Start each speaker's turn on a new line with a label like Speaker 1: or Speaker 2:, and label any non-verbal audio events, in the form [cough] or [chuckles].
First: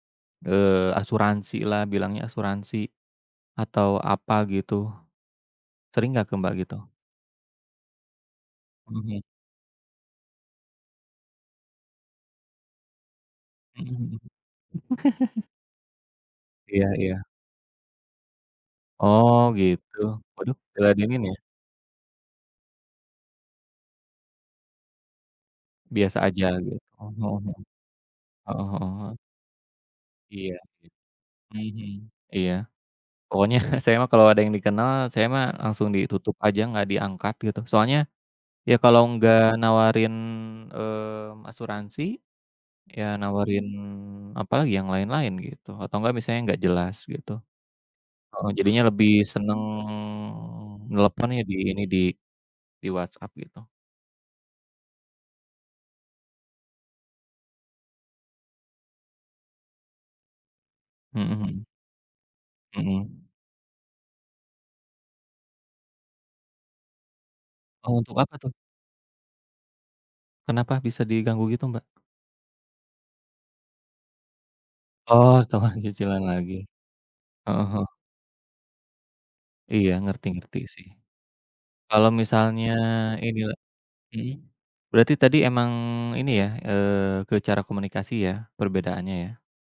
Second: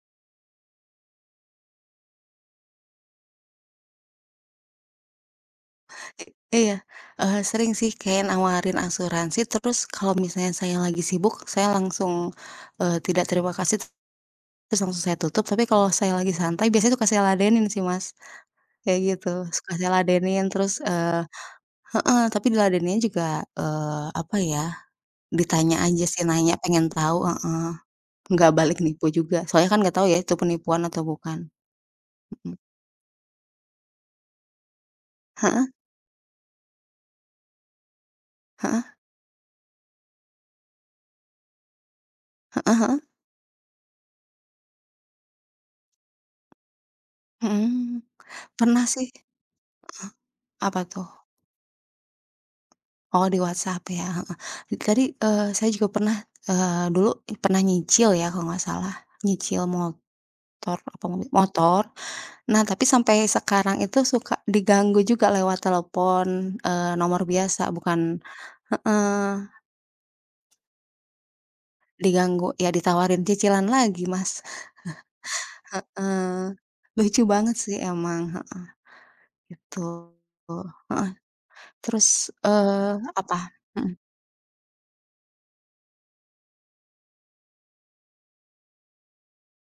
Speaker 1: Eee, asuransilah bilangnya asuransi, atau apa gitu, sering
Speaker 2: I
Speaker 1: gak ke Mbak
Speaker 2: iya,
Speaker 1: gitu?
Speaker 2: eee, sering sih kayak nawarin
Speaker 1: Mhm.
Speaker 2: asuransi terus kalau misalnya saya lagi sibuk saya langsung, eee, tidak terima kasih tet
Speaker 1: Mhm mhm.
Speaker 2: terus langsung saya tutup
Speaker 1: [chuckles]
Speaker 2: tapi kalau saya lagi santai
Speaker 1: Iya
Speaker 2: biasanya suka
Speaker 1: iya.
Speaker 2: saya ladenin sih Mas, kayak gitu
Speaker 1: Oh,
Speaker 2: suka saya
Speaker 1: gitu,
Speaker 2: ladenin
Speaker 1: waduh,
Speaker 2: terus, eee
Speaker 1: diladenin ya?
Speaker 2: heeh, tapi di ladeninnya juga, eee, apa ya, ditanya aja
Speaker 1: Biasa
Speaker 2: sih
Speaker 1: aja
Speaker 2: nanya pengen
Speaker 1: gitu, heeh
Speaker 2: tahu
Speaker 1: heeh
Speaker 2: heeh,
Speaker 1: heeh,
Speaker 2: enggak balik
Speaker 1: heeh heeh
Speaker 2: nipu
Speaker 1: heeh.
Speaker 2: juga soalnya kan enggak tahu ya itu
Speaker 1: Iya
Speaker 2: penipuan
Speaker 1: iya,
Speaker 2: atau bukan,
Speaker 1: mhm mhm, iya,
Speaker 2: mhm.
Speaker 1: pokoknya saya mah kalau ada yang dikenal saya mah
Speaker 2: Heeh.
Speaker 1: langsung ditutup aja gak diangkat gitu soalnya, ya
Speaker 2: Heeh.
Speaker 1: kalau nggak nawarin, mmm, asuransi,
Speaker 2: Heeh heeh.
Speaker 1: ya nawarin apalagi yang lain-lain gitu atau enggak misalnya nggak jelas gitu.
Speaker 2: Mhm,
Speaker 1: Heeh, jadinya
Speaker 2: pernah sih
Speaker 1: lebih
Speaker 2: heh?
Speaker 1: seneng
Speaker 2: Apa tuh?
Speaker 1: nelepon ya di ini di di
Speaker 2: Oh,
Speaker 1: WhatsApp
Speaker 2: di
Speaker 1: gitu.
Speaker 2: WhatsApp ya, heeh, itu tadi, eee, saya juga pernah, eee, dulu i pernah nyicil ya kalau gak salah nyicil motor apa
Speaker 1: Mhm
Speaker 2: mobil
Speaker 1: mhm.
Speaker 2: motor. Nah, tapi sampai
Speaker 1: Mhm.
Speaker 2: sekarang itu suka diganggu juga lewat telepon, eee, nomor biasa
Speaker 1: Oh, untuk
Speaker 2: bukan
Speaker 1: apa tuh?
Speaker 2: heeh.
Speaker 1: Kenapa bisa diganggu gitu Mbak?
Speaker 2: Diganggu ya ditawarin cicilan lagi Mas.
Speaker 1: Oh, tambahan
Speaker 2: [chuckles]
Speaker 1: cicilan
Speaker 2: Heeh,
Speaker 1: lagi,
Speaker 2: lucu banget
Speaker 1: heeh
Speaker 2: sih
Speaker 1: heeh.
Speaker 2: emang, heeh, gitu,
Speaker 1: Iya, ngerti ngerti sih.
Speaker 2: heeh,
Speaker 1: Kalau
Speaker 2: terus,
Speaker 1: misalnya
Speaker 2: eee,
Speaker 1: ini
Speaker 2: apa? Mhm.
Speaker 1: mhm, berarti tadi emang ini ya, eee, ke cara komunikasi ya perbedaannya ya.